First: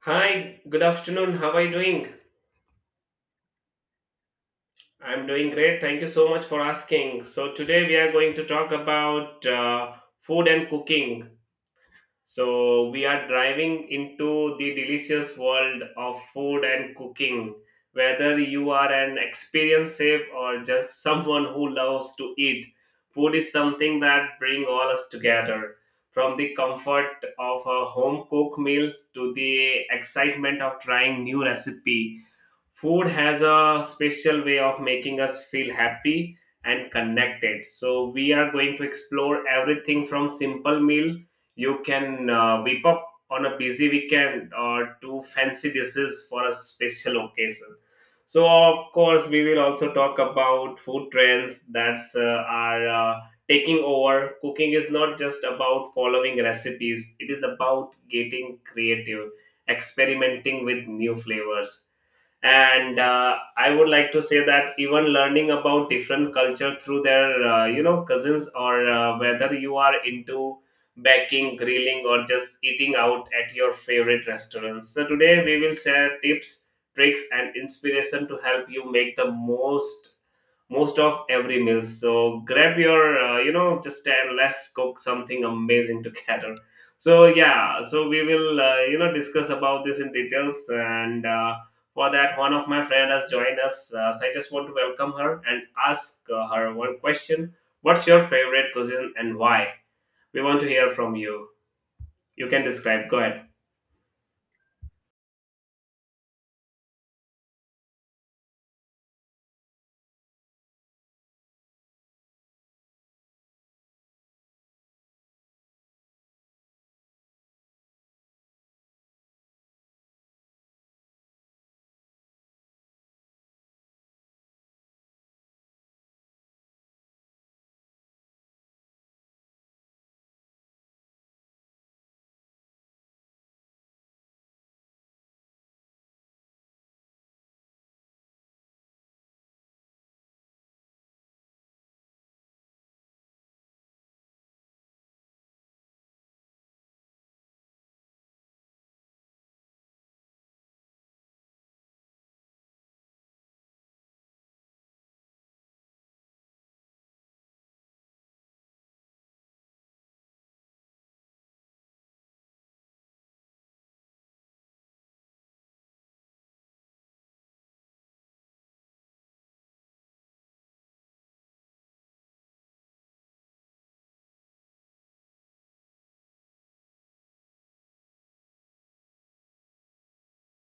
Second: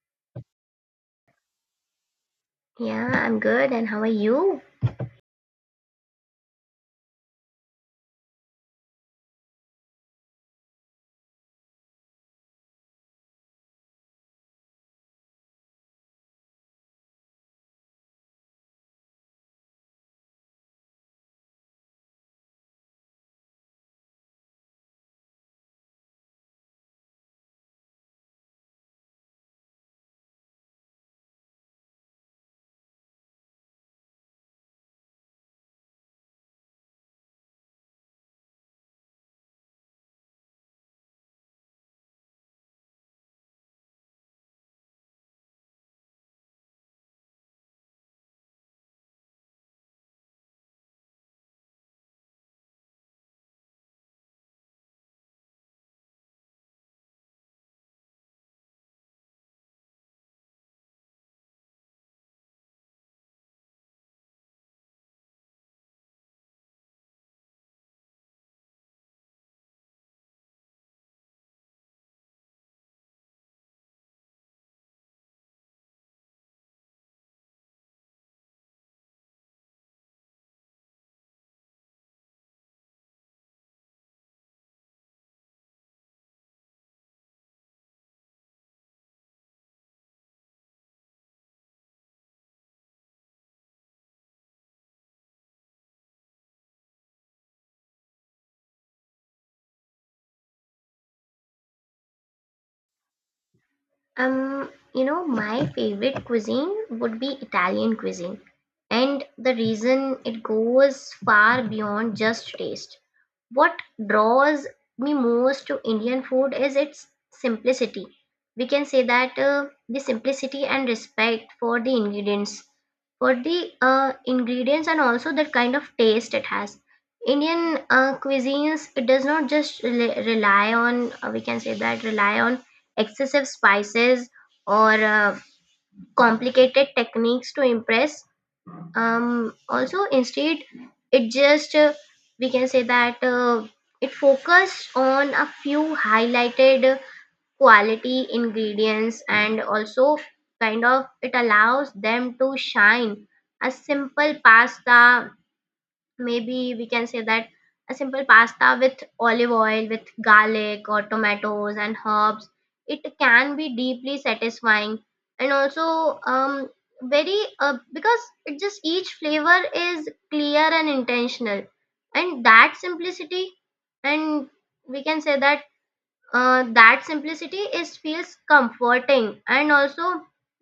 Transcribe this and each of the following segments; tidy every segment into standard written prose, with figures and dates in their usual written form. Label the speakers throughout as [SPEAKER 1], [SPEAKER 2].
[SPEAKER 1] Hi, good afternoon. How are you doing?
[SPEAKER 2] Yeah, I'm good. And how are you?
[SPEAKER 1] I'm doing great. Thank you so much for asking. So, today we are going to talk about food and cooking. So, we are driving into the delicious world of food and cooking. Whether you are an experienced chef or just someone who loves to eat, food is something that brings all us together. From the comfort of a home cooked meal to the excitement of trying new recipe, food has a special way of making us feel happy and connected. So we are going to explore everything from simple meal you can whip up on a busy weekend or to fancy dishes for a special occasion. So of course we will also talk about food trends that's are taking over. Cooking is not just about following recipes, it is about getting creative, experimenting with new flavors, and I would like to say that even learning about different culture through their uh, cousins or whether you are into baking, grilling, or just eating out at your favorite restaurants. So today we will share tips, tricks, and inspiration to help you make the most of every meal. So grab your, just and let's cook something amazing together. So yeah, so we will, discuss about this in details. And for that, one of my friend has joined us. So I just want to welcome her and ask her one question: what's your favorite cuisine and why? We want to hear from you. You can describe. Go ahead.
[SPEAKER 2] My favorite cuisine would be Italian cuisine. And the reason it goes far beyond just taste. What draws me most to Indian food is its simplicity. We can say that, the simplicity and respect for the ingredients, and also the kind of taste it has. Indian cuisines, it does not just we can say that, rely on excessive spices, or complicated techniques to impress. Also, instead, it just we can say that, it focused on a few highlighted quality ingredients, and also, kind of, it allows them to shine. A simple pasta Maybe we can say that a simple pasta with olive oil, with garlic or tomatoes and herbs, it can be deeply satisfying, and also, very because it just each flavor is clear and intentional. And that simplicity, and we can say that, that simplicity is feels comforting, and also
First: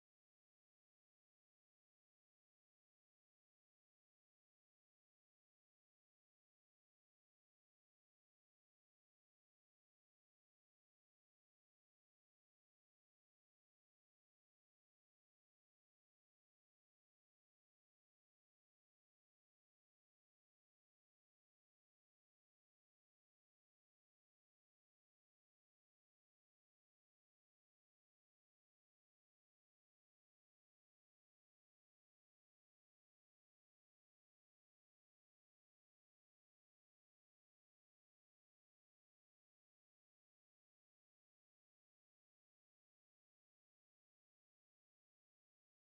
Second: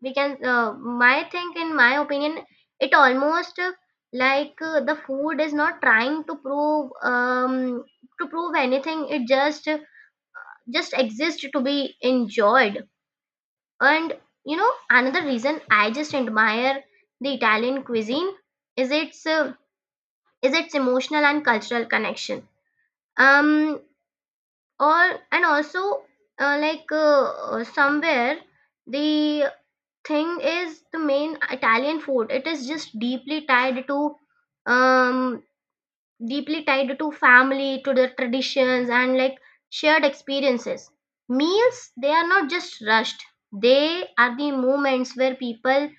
[SPEAKER 2] we can my think in my opinion, it almost, like, the food is not trying to prove anything, it just exists to be enjoyed. And another reason I just admire the Italian cuisine is its emotional and cultural connection. um or, and also, like, somewhere, the thing is, the main Italian food, it is just deeply um tied to family, to their traditions, and like shared experiences. Meals, they are not just rushed, they are the moments where people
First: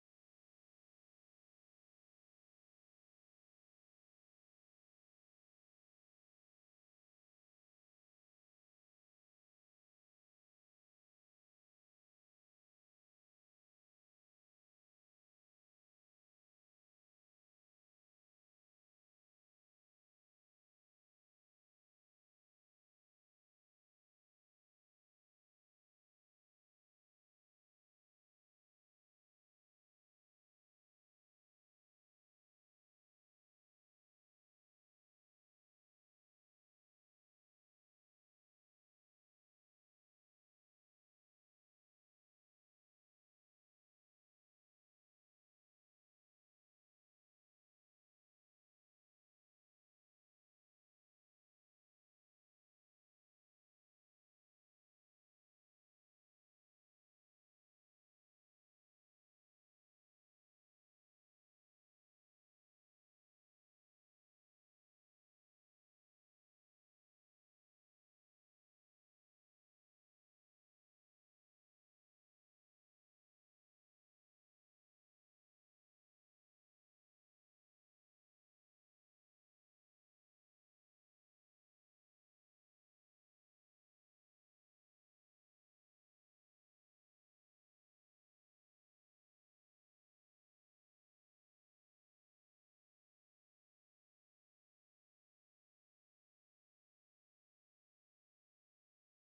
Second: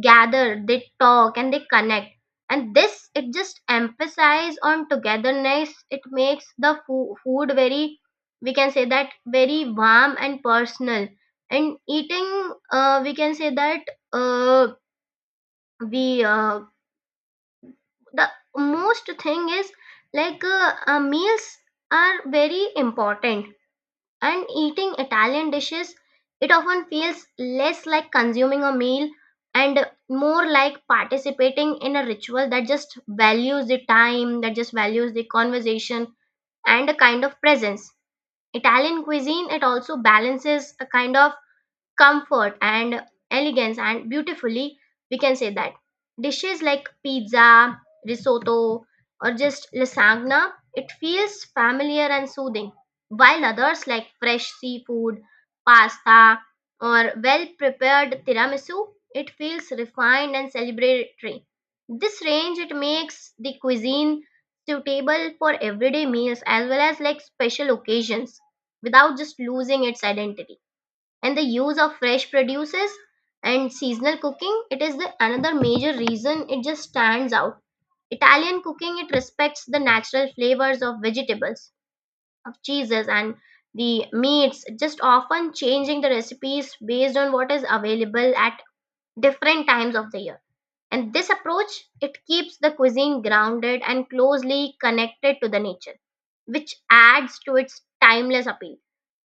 [SPEAKER 2] gather, they talk, and they connect. And this, it just emphasizes on togetherness. It makes the food very, we can say that, very warm and personal. And eating, we can say that, uh, we the most thing is, meals are very important, and eating Italian dishes, it often feels less like consuming a meal, and more like participating in a ritual that just values the time, that just values the conversation, and a kind of presence. Italian cuisine, it also balances a kind of comfort and elegance and beautifully, we can say that, dishes like pizza, risotto, or just lasagna, it feels familiar and soothing, while others like fresh seafood, pasta, or well prepared tiramisu, it feels refined and celebratory. This range, it makes the cuisine suitable for everyday meals as well as like special occasions, without just losing its identity. And the use of fresh produces and seasonal cooking, it is the another major reason it just stands out. Italian cooking, it respects the natural flavors of vegetables, of cheeses, and the meats, just often changing the recipes based on what is available at different times of the year. And this approach, it keeps the cuisine grounded and closely connected to the nature, which adds to its timeless appeal.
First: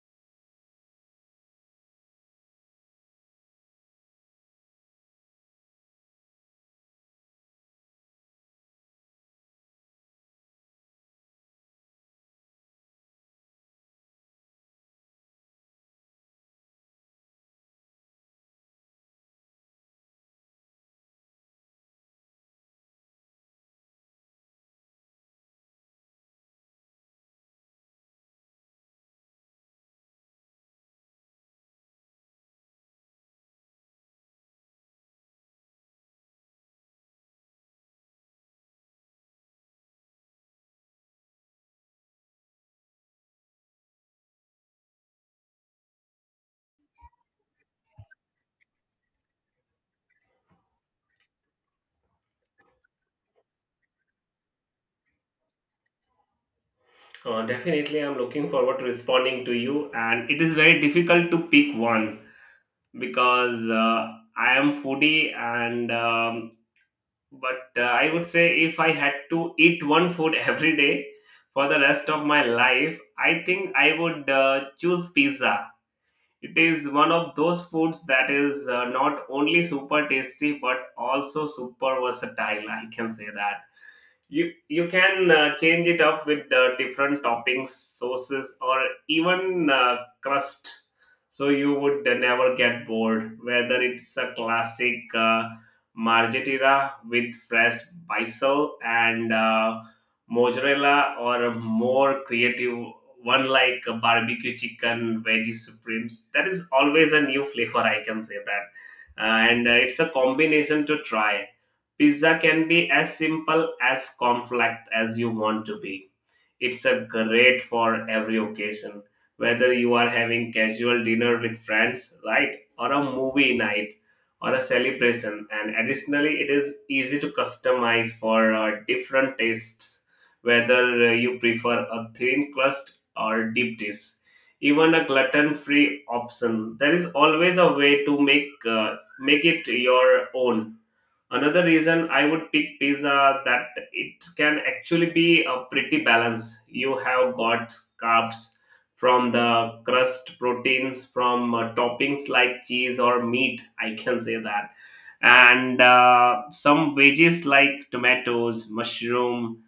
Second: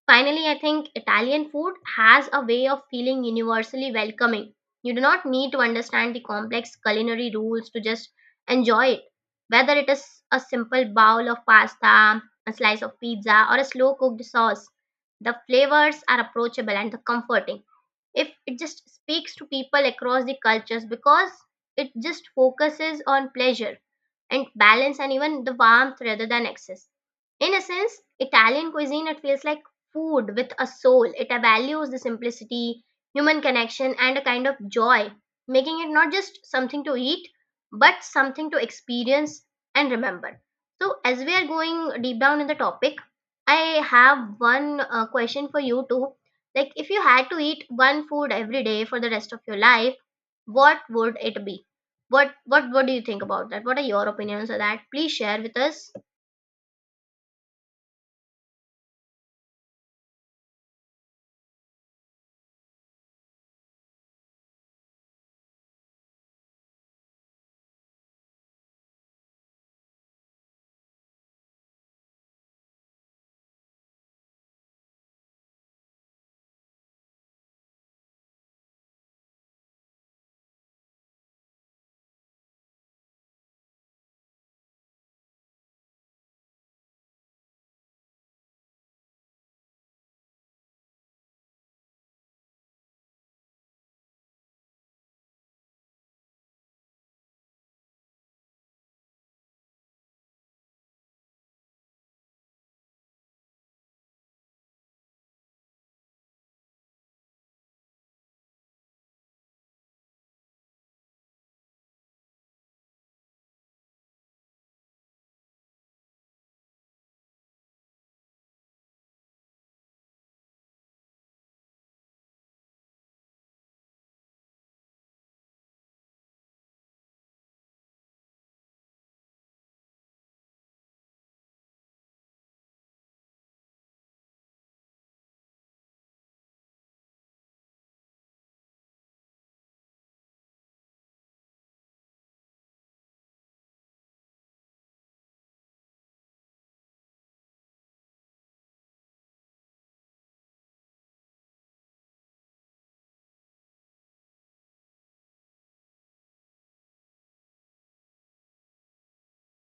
[SPEAKER 2] Finally, I think Italian food has a way of feeling universally welcoming. You do not need to understand the complex culinary rules to just enjoy it. Whether it is a simple bowl of pasta, a slice of pizza, or a slow cooked sauce, the flavors are approachable and the comforting, if it just speaks to people across the cultures, because it just focuses on pleasure and balance and even the warmth rather than excess. In a sense, Italian cuisine, it feels like food with a soul. It values the simplicity, human connection, and a kind of joy, making it not just something to eat, but something to experience and remember. So, as we are going deep down in the topic, I have one question for you too, like, if you had to eat one food every day for the rest of your life, what would it be? What do you think about that? What are your opinions on that? Please share with us.
[SPEAKER 1] Definitely, I'm looking forward to responding to you, and it is very difficult to pick one because I am foodie and but I would say if I had to eat one food every day for the rest of my life, I think I would choose pizza. It is one of those foods that is not only super tasty but also super versatile. I can say that you can change it up with different toppings, sauces, or even crust, so you would never get bored. Whether it's a classic margherita with fresh basil and mozzarella, or a more creative one like a barbecue chicken veggie supremes, that is always a new flavor, I can say that. And it's a combination to try. Pizza can be as simple as complex as you want to be. It's a great for every occasion, whether you are having casual dinner with friends, right, or a movie night or a celebration. And additionally, it is easy to customize for different tastes, whether you prefer a thin crust or deep dish. Even a gluten-free option, there is always a way to make it your own. Another reason I would pick pizza, that it can actually be a pretty balance. You have got carbs from the crust, proteins from toppings like cheese or meat, I can say that, and some veggies like tomatoes, mushroom,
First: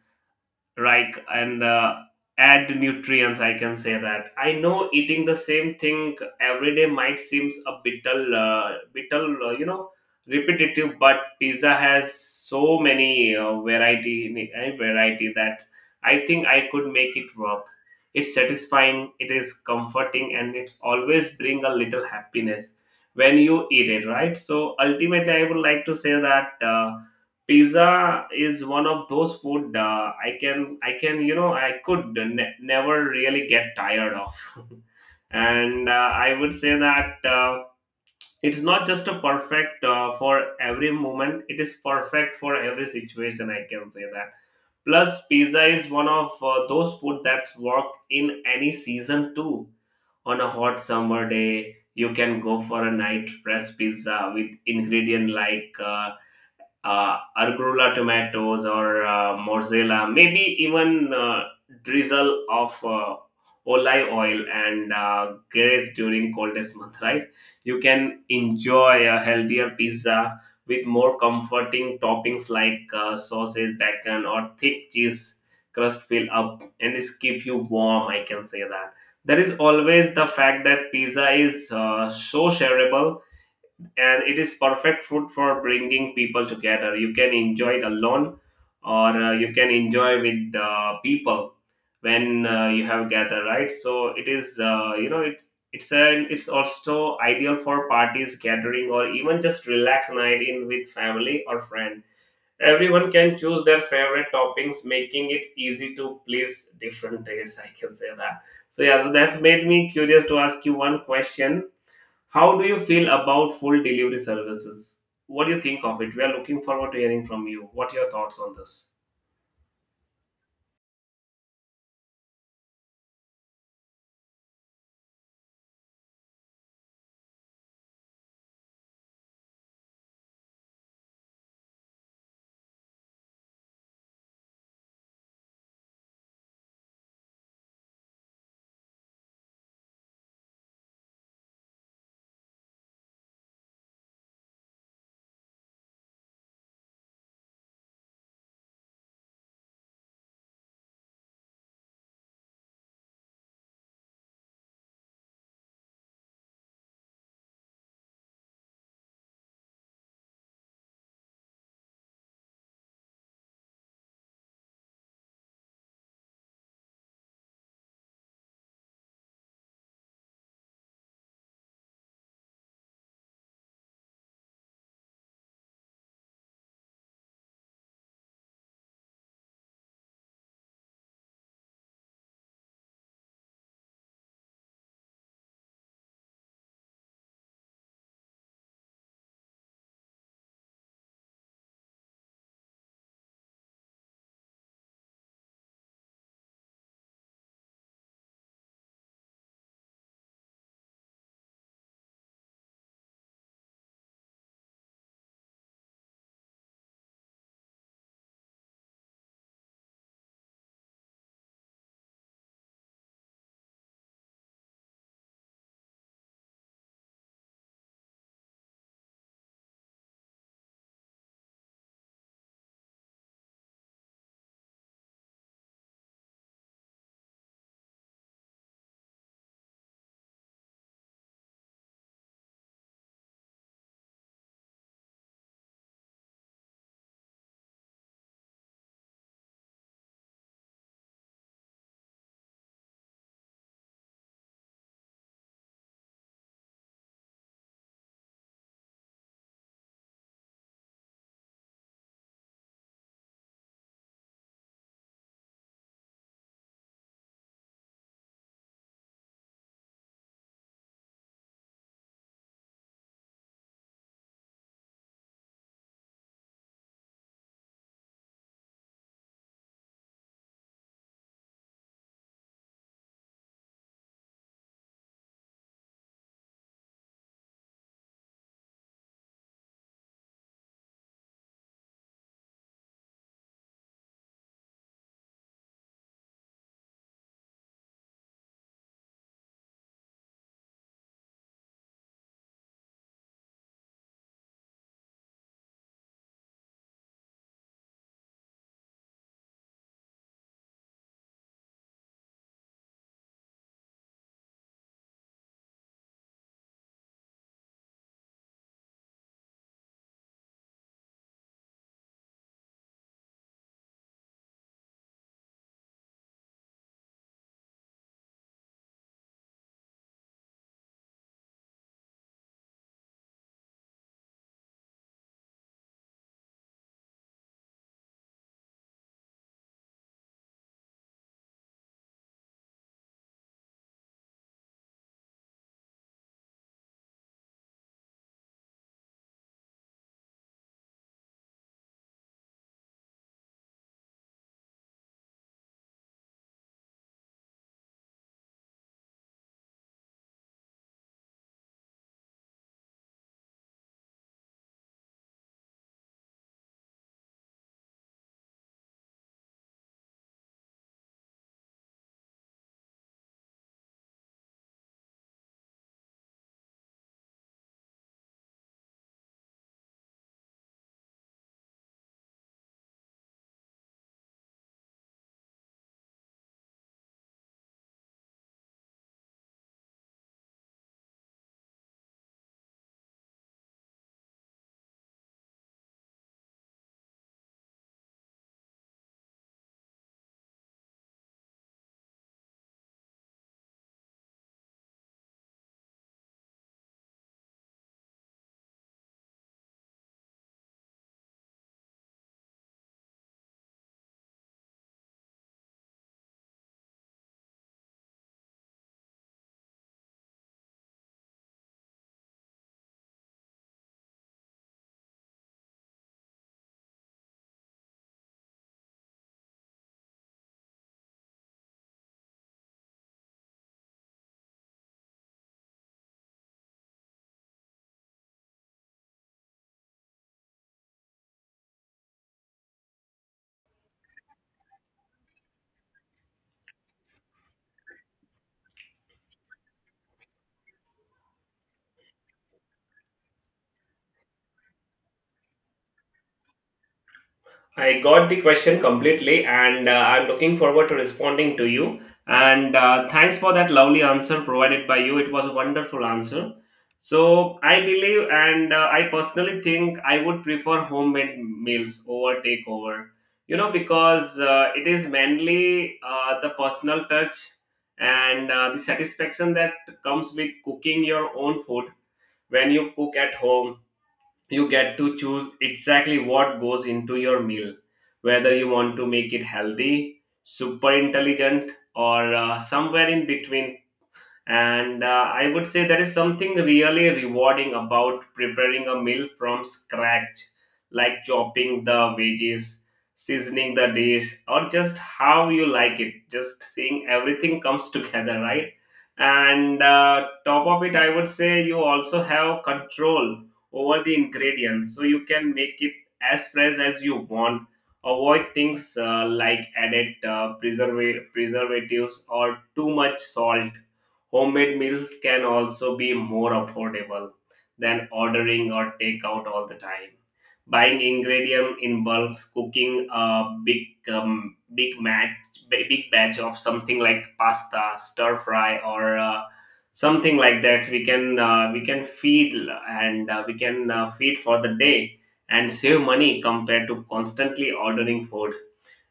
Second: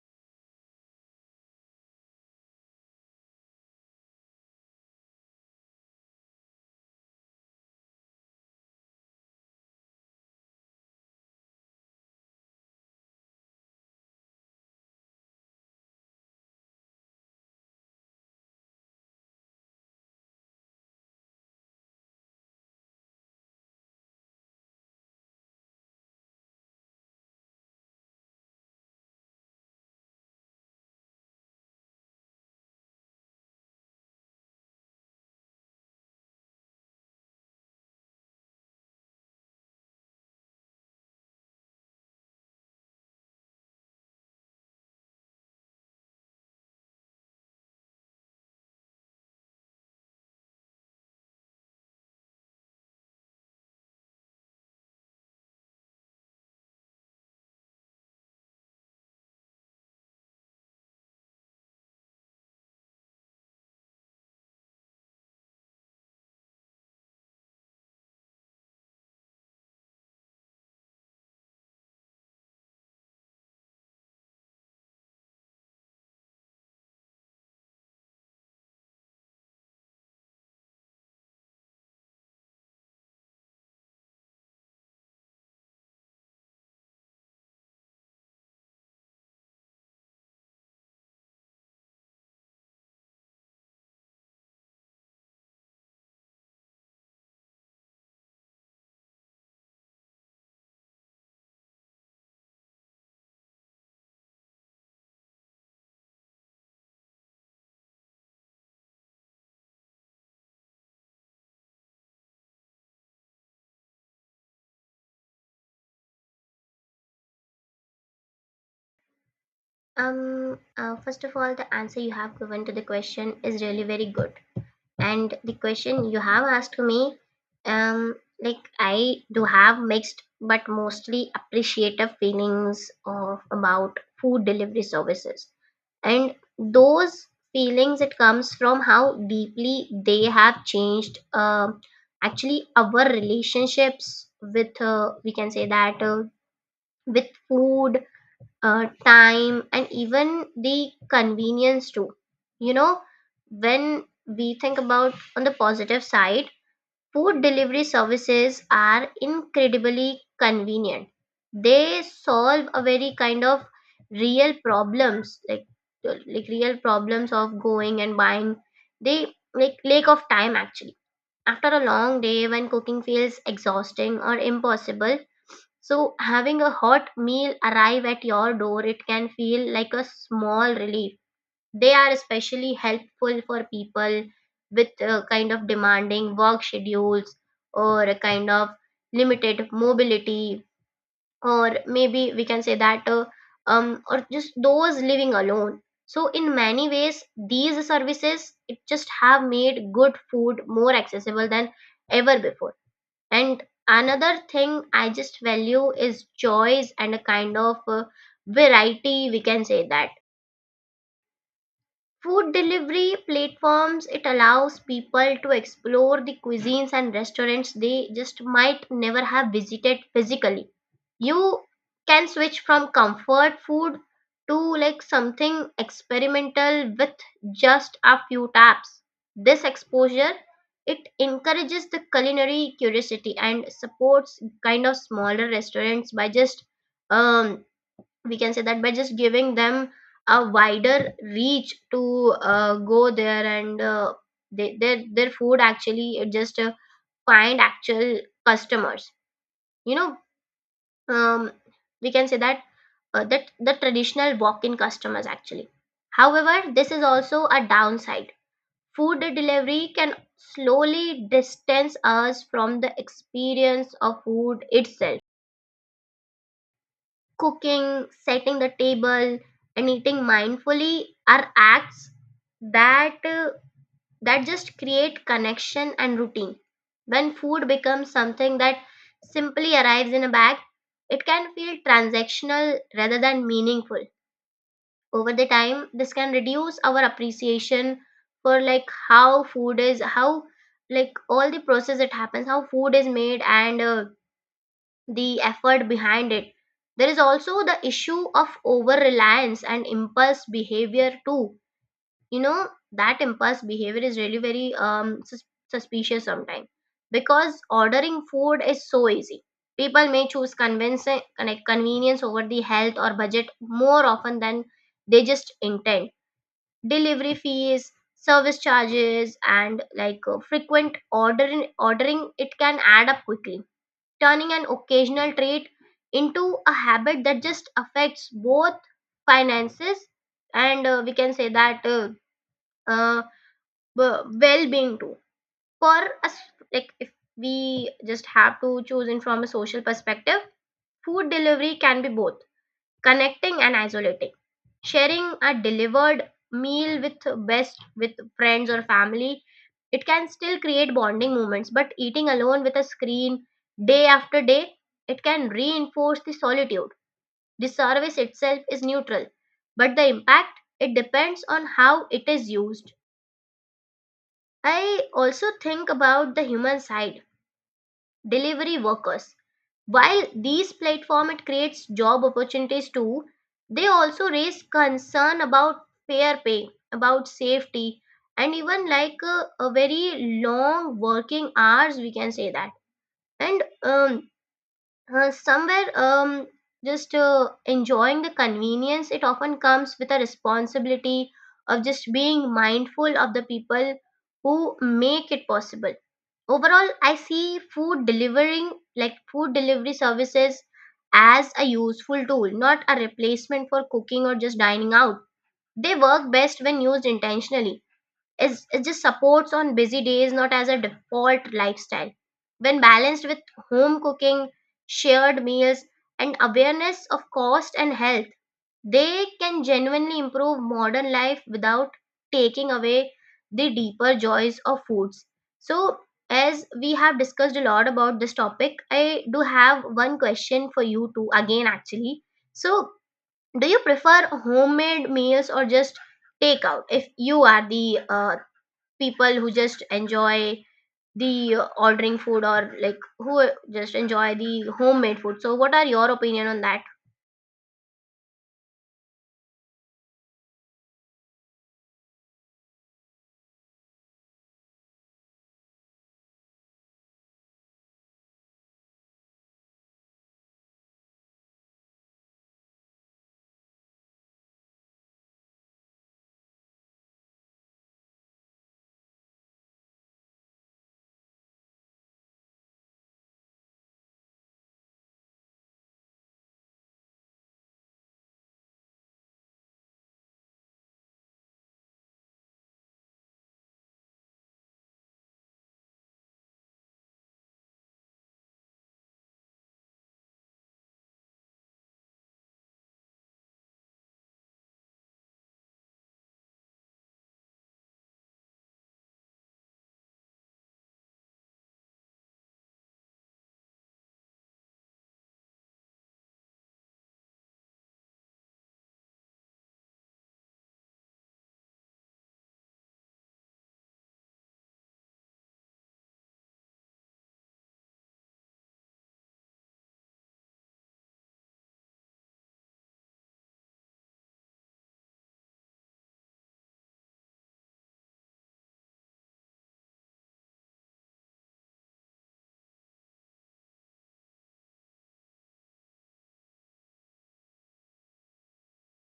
[SPEAKER 1] and add nutrients, I can say that. I know eating the same thing every day might seems a bittle bittle, repetitive, but pizza has so many uh, variety that I think I could make it work. It's satisfying, it is comforting, and it's always bring a little happiness when you eat it, right? So ultimately I would like to say that pizza is one of those food I can you know I could ne- never really get tired of. And I would say that it's not just a perfect for every moment. It is perfect for every situation. I can say that. Plus, pizza is one of those food that's work in any season too. On a hot summer day, you can go for a night fresh pizza with ingredient like arugula tomatoes, or mozzarella, maybe even drizzle of olive oil and grace during coldest month, right? You can enjoy a healthier pizza with more comforting toppings like sausage, bacon, or thick cheese crust fill up and it's keep you warm. I can say that. There is always the fact that pizza is so shareable and it is perfect food for bringing people together. You can enjoy it alone or you can enjoy with the people when you have gathered, right? So it is, uh, it it's an it's also ideal for parties, gathering, or even just relax night in with family or friend. Everyone can choose their favorite toppings, making it easy to please different tastes. I can say that. So yeah, so that's made me curious to ask you one question: how do you feel about full delivery services? What do you think of it? We are looking forward to hearing from you. What are your thoughts on this?
[SPEAKER 2] First of all, the answer you have given to the question is really very good, and the question you have asked me, um, like, I do have mixed but mostly appreciative feelings of about food delivery services, and those feelings, it comes from how deeply they have changed, actually, our relationships with, we can say that, with food, time, and even the convenience too. You know, when we think about on the positive side, food delivery services are incredibly convenient. They solve a very kind of real problems, like real problems of going and buying. They, like, lack of time, actually. After a long day, when cooking feels exhausting or impossible, so having a hot meal arrive at your door, it can feel like a small relief. They are especially helpful for people with, kind of, demanding work schedules, or a kind of limited mobility, or maybe we can say that, or just those living alone. So, in many ways, these services, it just have made good food more accessible than ever before. And another thing I just value is choice and a kind of variety, we can say that. Food delivery platforms, it allows people to explore the cuisines and restaurants they just might never have visited physically. You can switch from comfort food to, like, something experimental with just a few taps. This exposure, it encourages the culinary curiosity and supports kind of smaller restaurants by just, um we can say that, by just giving them a wider reach, to go there, and they, their food actually, just find actual customers. You know, um, we can say that, that the traditional walk-in customers actually. However, this is also a downside. Food delivery can slowly distance us from the experience of food itself. Cooking, setting the table, and eating mindfully are acts that uh, that just create connection and routine. When food becomes something that simply arrives in a bag, it can feel transactional rather than meaningful. Over the time, this can reduce our appreciation for, like, how food is, how, like, all the process that happens, how food is made, and the effort behind it. There is also the issue of over reliance and impulse behavior too. You know, that impulse behavior is really very, suspicious, sometimes, because ordering food is so easy. People may choose convenience over the health or budget, more often than they just intend. Delivery fees, service charges, and like, frequent ordering, it can add up quickly, turning an occasional treat into a habit that just affects both finances and, we can say that, uh, well-being too, for us, like, if we just have to choose, in, from a social perspective, food delivery can be both connecting and isolating. Sharing a delivered meal with, best with friends or family, it can still create bonding moments, but eating alone with a screen, day after day, it can reinforce the solitude. The service itself is neutral, but the impact, it depends on how it is used. I also think about the human side, delivery workers. While these platform, it creates job opportunities too, they also raise concern about fair pay, about safety, and even like a very long working hours, we can say that, and somewhere, just enjoying the convenience, it often comes with a responsibility of just being mindful of the people who make it possible. Overall, I see food delivering like food delivery services as a useful tool, not a replacement for cooking or just dining out. They work best when used intentionally, is it just supports on busy days, not as a default lifestyle. When balanced with home cooking, shared meals, and awareness of cost and health, they can genuinely improve modern life without taking away the deeper joys of foods. So, as we have discussed a lot about this topic, I do have one question for you too, again, actually. So, do you prefer homemade meals or just takeout? If you are the people who just enjoy the ordering food, or like, who just enjoy the homemade food. So, what are your opinion on that?
[SPEAKER 1] I got the question completely, and I'm looking forward to responding to you. And thanks for that lovely answer provided by you. It was a wonderful answer. So I believe, and I personally think I would prefer homemade meals over takeover. You know, because it is mainly the personal touch and the satisfaction that comes with cooking your own food. When you cook at home, you get to choose exactly what goes into your meal, whether you want to make it healthy, super intelligent, or somewhere in between. And I would say there is something really rewarding about preparing a meal from scratch, like chopping the veggies, seasoning the dish or just how you like it, just seeing everything comes together, right? And top of it, I would say you also have control over the ingredients, so you can make it as fresh as you want, avoid things like added preservatives or too much salt. Homemade meals can also be more affordable than ordering or takeout all the time. Buying ingredient in bulk, cooking a um, big match, big batch of something like pasta, stir fry, or something like that. We can feed and we can feed for the day and save money compared to constantly ordering food.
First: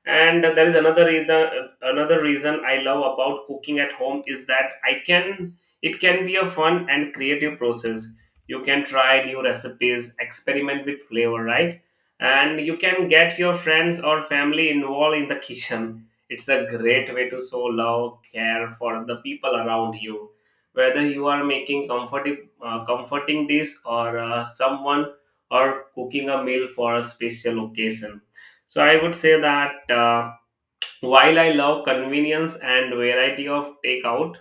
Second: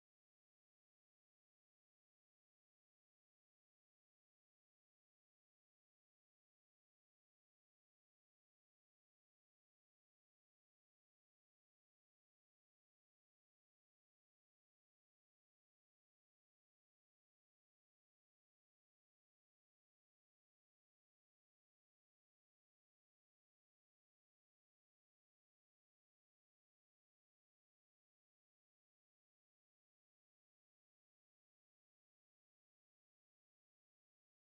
[SPEAKER 1] And there is another reason, another reason I love about cooking at home, is that I can it can be a fun and creative process. You can try new recipes, experiment with flavor, right? And you can get your friends or family involved in the kitchen. It's a great way to show love, care for the people around you. Whether you are making comforting dish or someone or cooking a meal for a special occasion. So I would say that while I love convenience and variety of takeout,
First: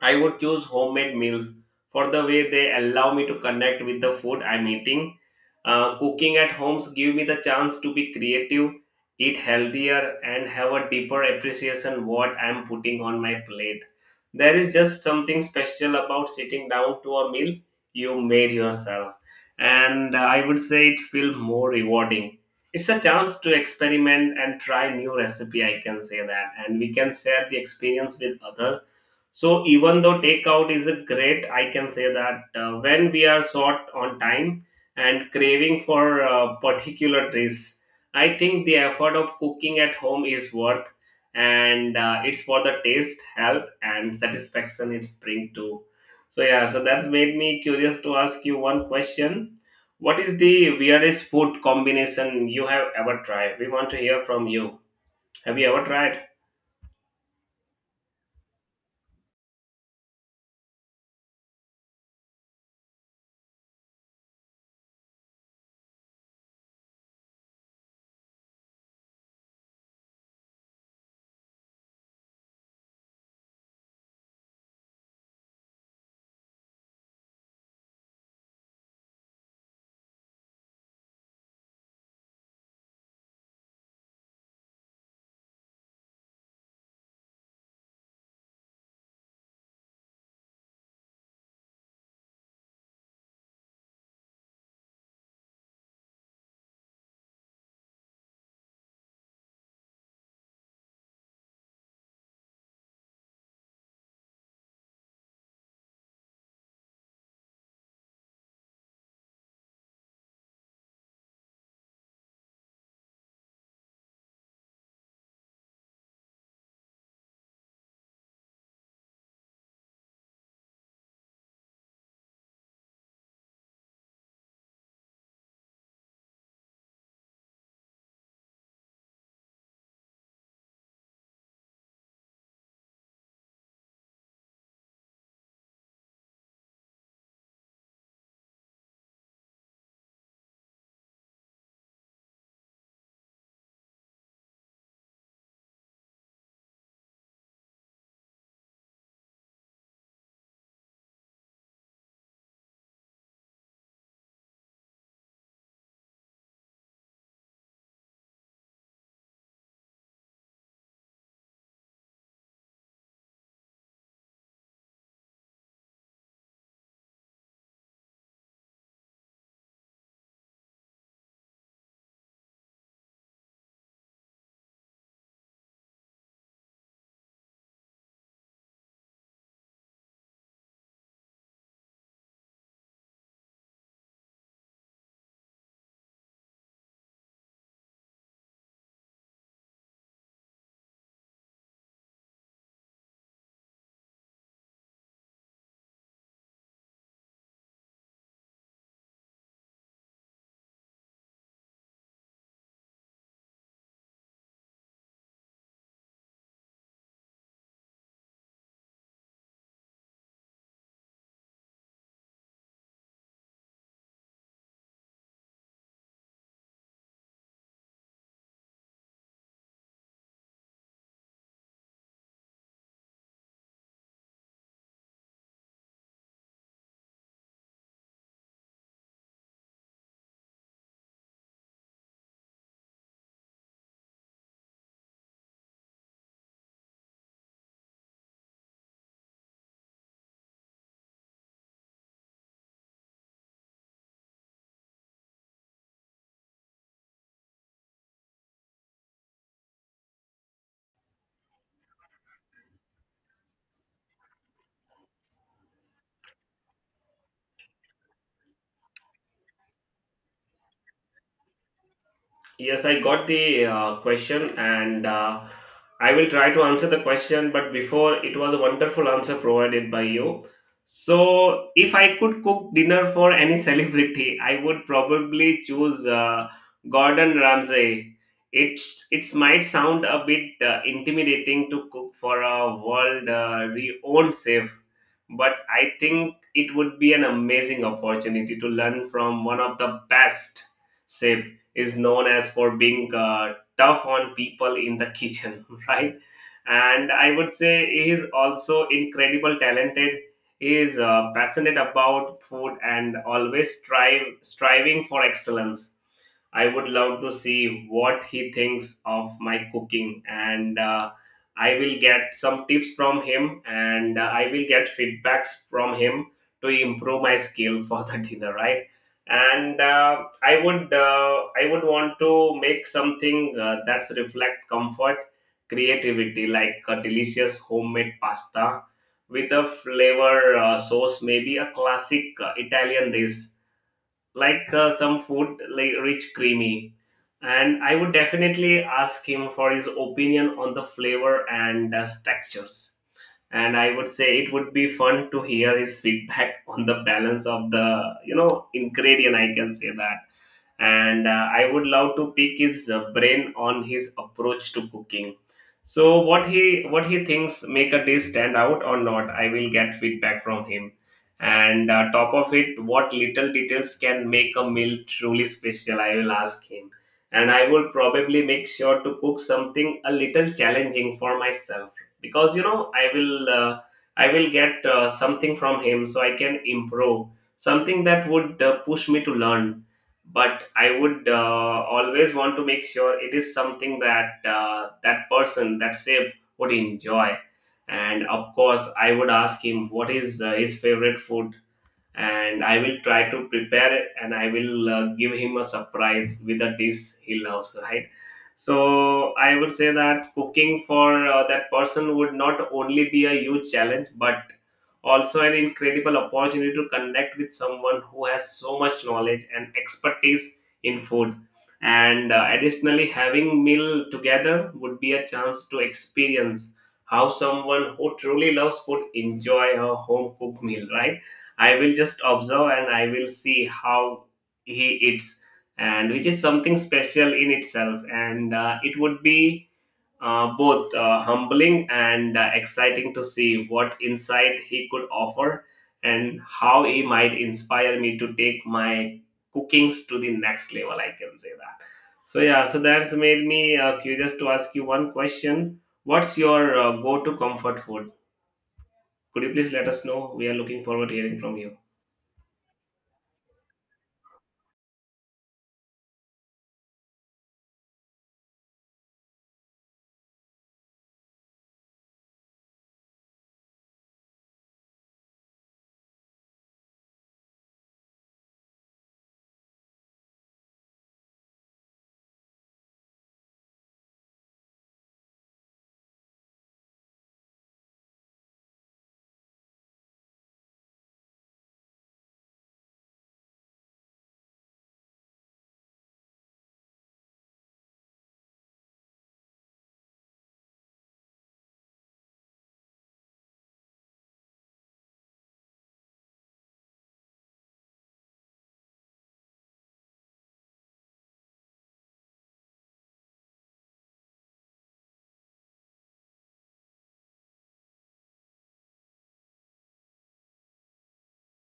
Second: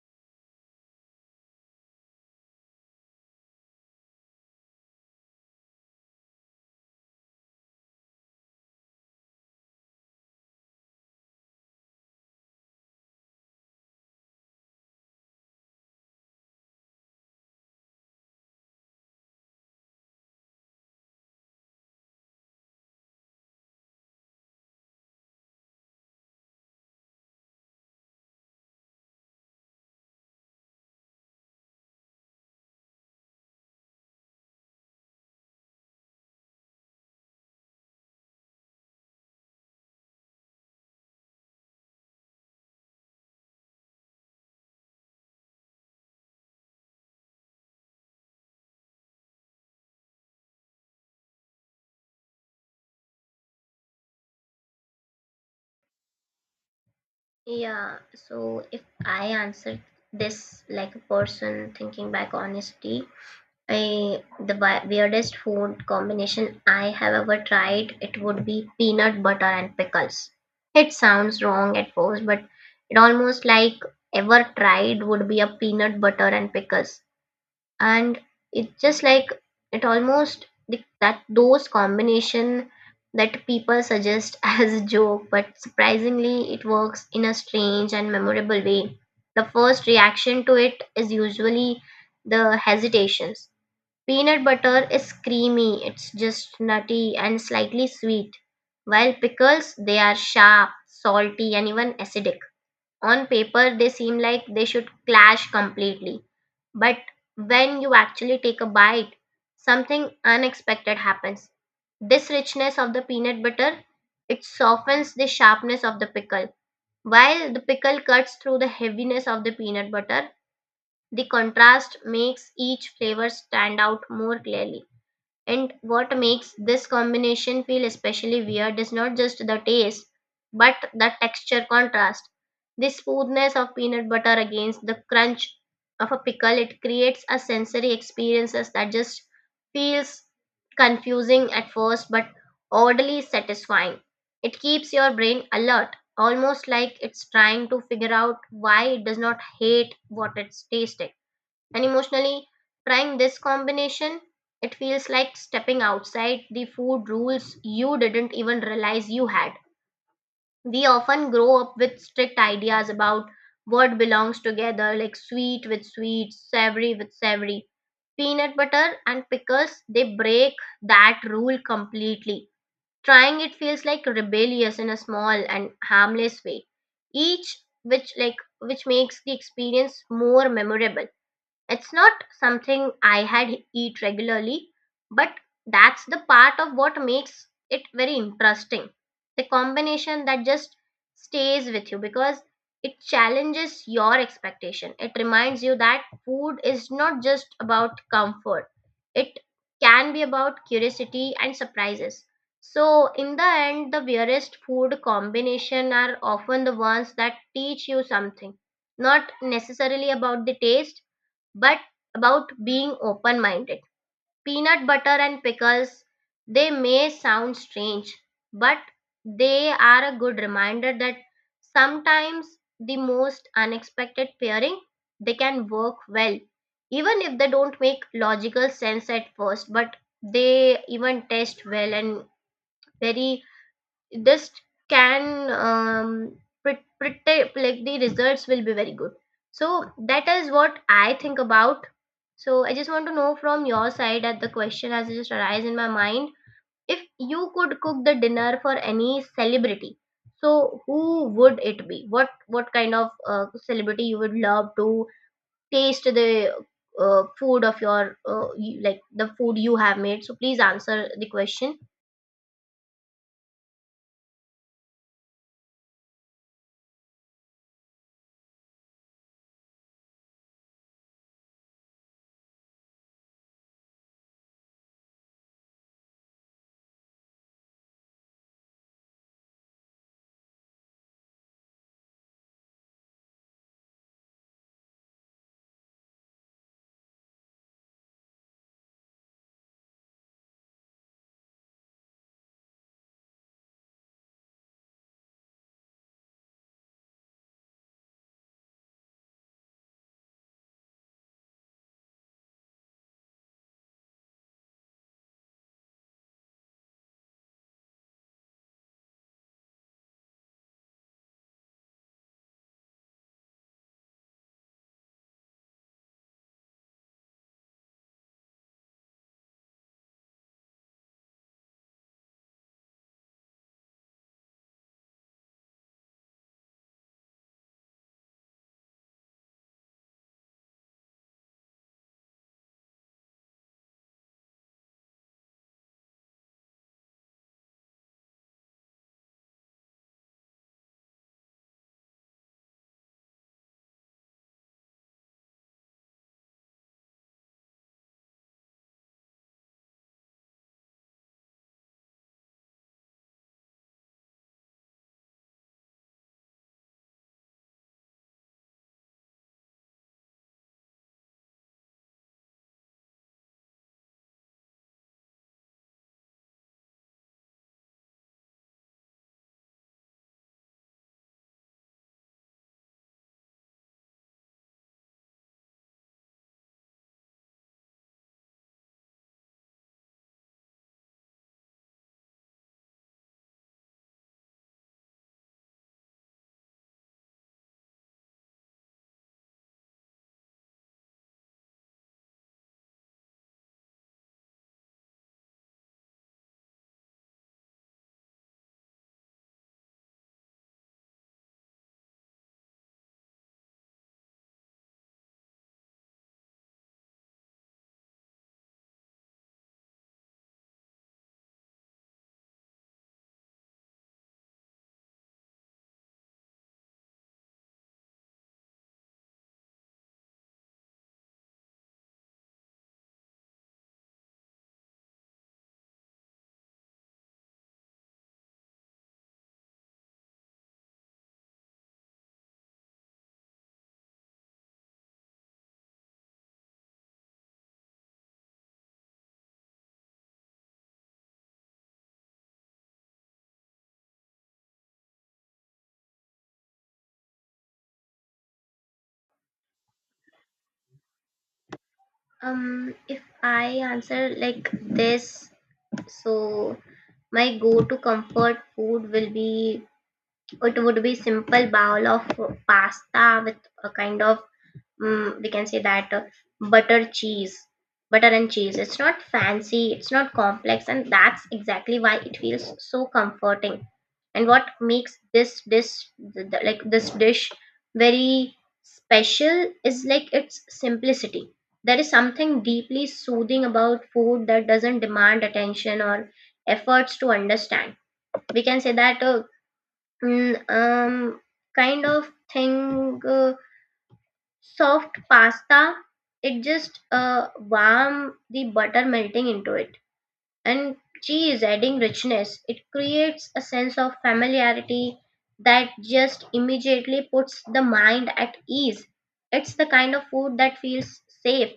[SPEAKER 1] I would choose homemade meals for the way they allow me to connect with the food I'm eating. Cooking at homes give me the chance to be creative, eat healthier, and have a deeper appreciation what I'm putting on my plate. There is just something special about sitting down to a meal you made yourself, and I would say it feels more rewarding. It's a chance to experiment and try new recipe. I can say that, and we can share the experience with others. So even though takeout is a great, I can say that when we are short on time and craving for particular dish, I think the effort of cooking at home is worth, and it's for the taste, health, and satisfaction it brings too. So yeah, so that's made me curious to ask you one question. What is the weirdest food combination you have ever tried? We want to hear from you. Have you ever tried?
[SPEAKER 2] Yeah, so if I answer this like a person thinking back honestly, I the weirdest food combination I have ever tried, it would be peanut butter and pickles. It sounds wrong at first, but it almost like, ever tried would be a peanut butter and pickles. And it's just like it almost that those combination that people suggest as a joke, but surprisingly it works in a strange and memorable way. The first reaction to it is usually the hesitations. Peanut butter is creamy, it's just nutty and slightly sweet, while pickles, they are sharp, salty, and even acidic. On paper they seem like they should clash completely, but when you actually take a bite, something unexpected happens. This richness of the peanut butter, it softens the sharpness of the pickle, while the pickle cuts through the heaviness of the peanut butter. The contrast makes each flavor stand out more clearly. And what makes this combination feel especially weird is not just the taste, but the texture contrast. The smoothness of peanut butter against the crunch of a pickle, it creates a sensory experiences that just feels confusing at first but oddly satisfying. It keeps your brain alert, almost like it's trying to figure out why it does not hate what it's tasting. And emotionally, trying this combination, it feels like stepping outside the food rules you didn't even realize you had. We often grow up with strict ideas about what belongs together, like sweet with sweet, savory with savory. Peanut butter and pickles, they break that rule completely. Trying it feels like rebellious in a small and harmless way, each which like which makes the experience more memorable. It's not something I had eat regularly, but that's the part of what makes it very interesting. The combination that just stays with you because it challenges your expectation. It reminds you that food is not just about comfort. It can be about curiosity and surprises. So in the end, the weirdest food combination are often the ones that teach you something, not necessarily about the taste but about being open minded. Peanut butter and pickles, they may sound strange, but they are a good reminder that sometimes the most unexpected pairing they can work well, even if they don't make logical sense at first, but they even taste well and very this can pretty like the results will be very good. So that is what I think about. So I just want to know from your side, that the question has just arise in my mind, if you could cook the dinner for any celebrity, so who would it be? What kind of celebrity you would love to taste the food of your like the food you have made? So please answer the question.
[SPEAKER 1] Yes, I got the question, and I will try to answer the question. But before, it was a wonderful answer provided by you. So, if I could cook dinner for any celebrity, I would probably choose Gordon Ramsay. It it might sound a bit intimidating to cook for a world renowned chef, but I think it would be an amazing opportunity to learn from one of the best. Chefs is known as for being tough on people in the kitchen, right? And I would say he is also incredible talented. He is passionate about food and always strive striving for excellence. I would love to see what he thinks of my cooking, and I will get some tips from him, and I will get feedbacks from him to improve my skill for the dinner, right? And I would want to make something that's reflect comfort, creativity, like a delicious homemade pasta with a flavor sauce, maybe a classic Italian dish like some food like rich creamy. And I would definitely ask him for his opinion on the flavor and textures. And I would say it would be fun to hear his feedback on the balance of the ingredient, I can say that. And I would love to pick his brain on his approach to cooking. So what he thinks make a dish stand out or not, I will get feedback from him. And top of it, what little details can make a meal truly special, I will ask him. And I will probably make sure to cook something a little challenging for myself because I will get something from him so I can improve, something that would push me to learn, but I would always want to make sure it is something that that person that sip would enjoy. And of course I would ask him what is his favorite food, and I will try to prepare it, and I will give him a surprise with a dish he loves, right? So I would say that cooking for that person would not only be a huge challenge, but also an incredible opportunity to connect with someone who has so much knowledge and expertise in food. And additionally, having meal together would be a chance to experience how someone who truly loves food enjoy a home cooked meal, right? I will just observe and I will see how he eats, and which is something special in itself. And it would be both humbling and exciting to see what insight he could offer and how he might inspire me to take my cookings to the next level. I can say that. So, yeah, so that's made me curious to ask you one question. What's your go to comfort food? Could you please let us know? We are looking forward to hearing from you.
[SPEAKER 2] If I answer like this, so my go-to comfort food will be, it would be simple bowl of pasta with a kind of we can say that butter cheese, butter and cheese. It's not fancy, it's not complex, and that's exactly why it feels so comforting. And what makes this dish like this dish very special is like its simplicity. There is something deeply soothing about food that doesn't demand attention or efforts to understand. We can say that mm, um kind of thing, soft pasta, it just warm, the butter melting into it, and cheese adding richness. It creates a sense of familiarity that just immediately puts the mind at ease. It's the kind of food that feels safe,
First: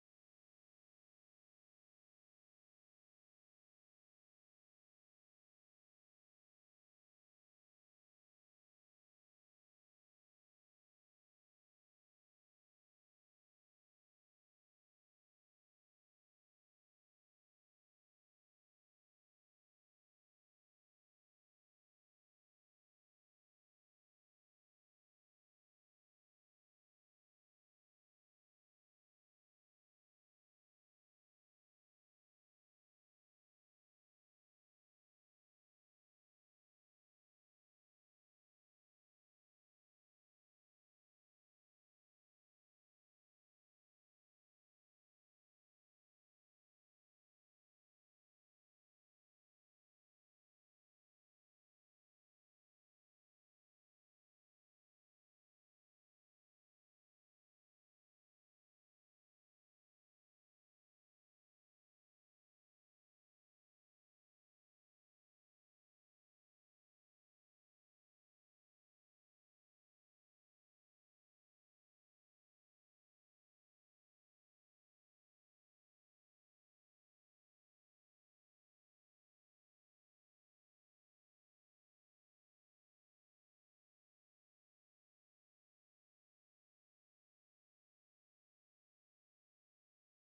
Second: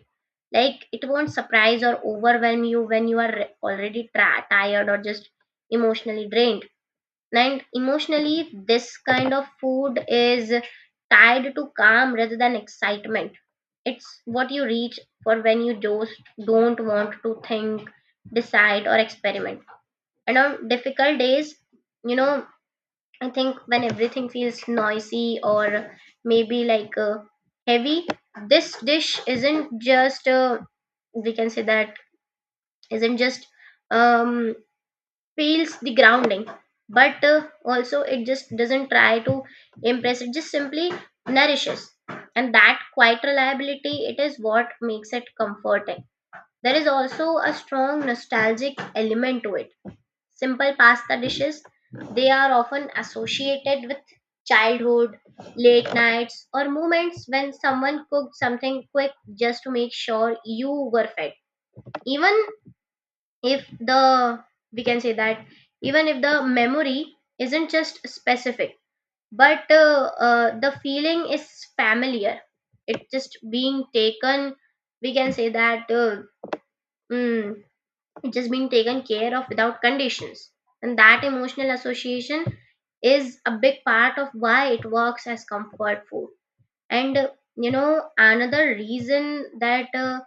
[SPEAKER 2] like it won't surprise or overwhelm you when you are already tired or just emotionally drained. And emotionally, this kind of food is tied to calm rather than excitement. It's what you reach for when you just don't want to think, decide, or experiment. And on difficult days, you know, I think when everything feels noisy or maybe like heavy, this dish isn't just we can say that isn't just um feels the grounding, but also it just doesn't try to impress, it just simply nourishes. And that quiet reliability, it is what makes it comforting. There is also a strong nostalgic element to it. Simple pasta dishes, they are often associated with childhood, late nights, or moments when someone cooked something quick just to make sure you were fed. Even if the, we can say that, even if the memory isn't just specific, but the feeling is familiar. It just being taken, we can say that mm, it just being taken care of without conditions. And that emotional association is a big part of why it works as comfort food. And you know, another reason that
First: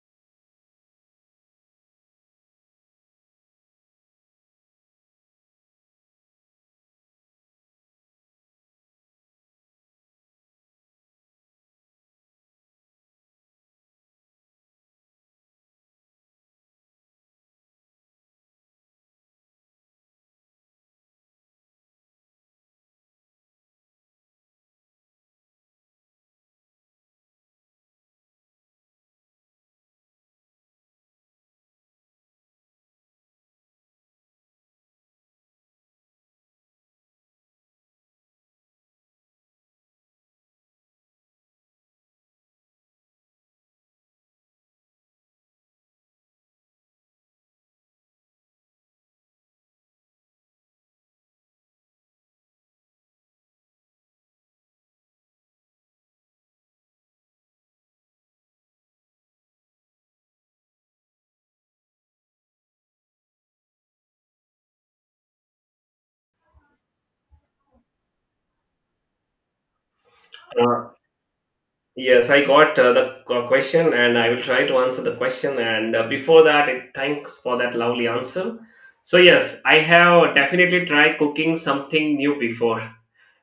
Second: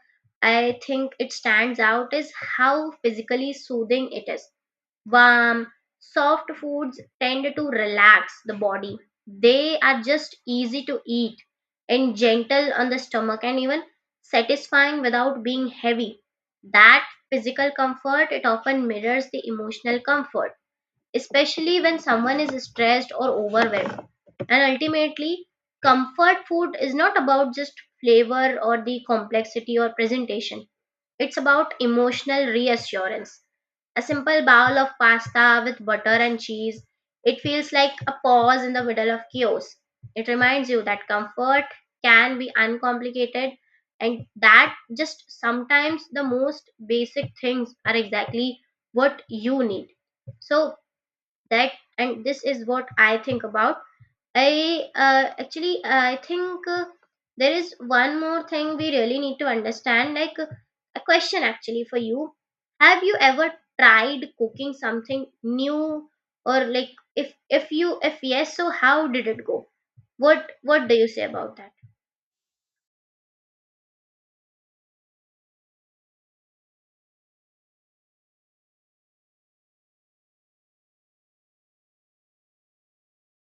[SPEAKER 2] I think it stands out is how physically soothing it is. Warm, soft foods tend to relax the body. They are just easy to eat and gentle on the stomach and even satisfying without being heavy. That physical comfort, it often mirrors the emotional comfort, especially when someone is stressed or overwhelmed. And ultimately, comfort food is not about just flavor or the complexity or presentation. It's about emotional reassurance. A simple bowl of pasta with butter and cheese, it feels like a pause in the middle of chaos. It reminds you that comfort can be uncomplicated and that just sometimes the most basic things are exactly what you need. So, that, and this is what I think about. I actually I think there is one more thing we really need to understand. Like, a question actually for you, have you ever tried cooking something new, or like if you if yes, so how did it go? What do you say about that?
[SPEAKER 1] Yes, I got the question and I will try to answer the question. And before that, it, thanks for that lovely answer. So, yes, I have definitely tried cooking something new before.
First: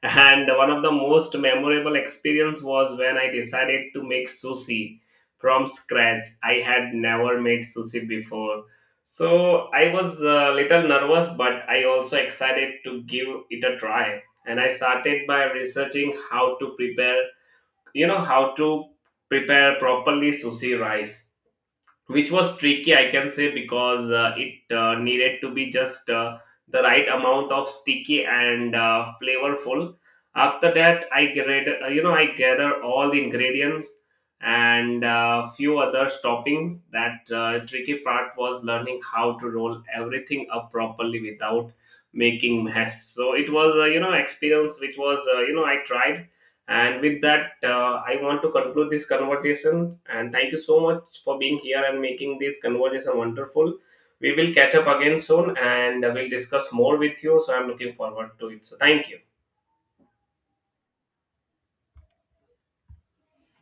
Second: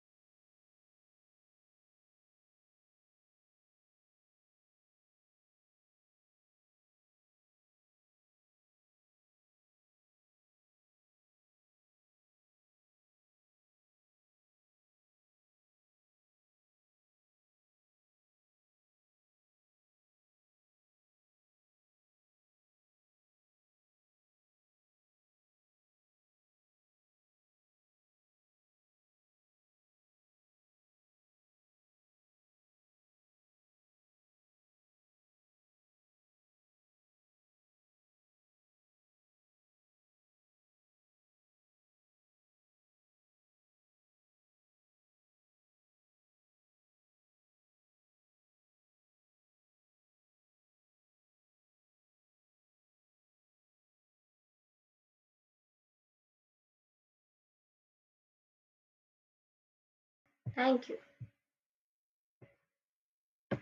[SPEAKER 1] And one of the most memorable experience was when I decided to make sushi from scratch. I had never made sushi before. So, I was a little nervous, but I also excited to give it a try. And I started by researching how to prepare, how to prepare properly sushi rice, which was tricky, I can say, because it needed to be just the right amount of sticky and flavorful. After that i I gather all the ingredients and few other toppings. That Tricky part was learning how to roll everything up properly without making mess. So it was experience, which was I tried. And with that, I want to conclude this conversation. And thank you so much for being here and making this conversation wonderful. We will catch up again soon and we'll discuss more with you. So I'm looking forward to it. So thank you.
[SPEAKER 2] Thank you.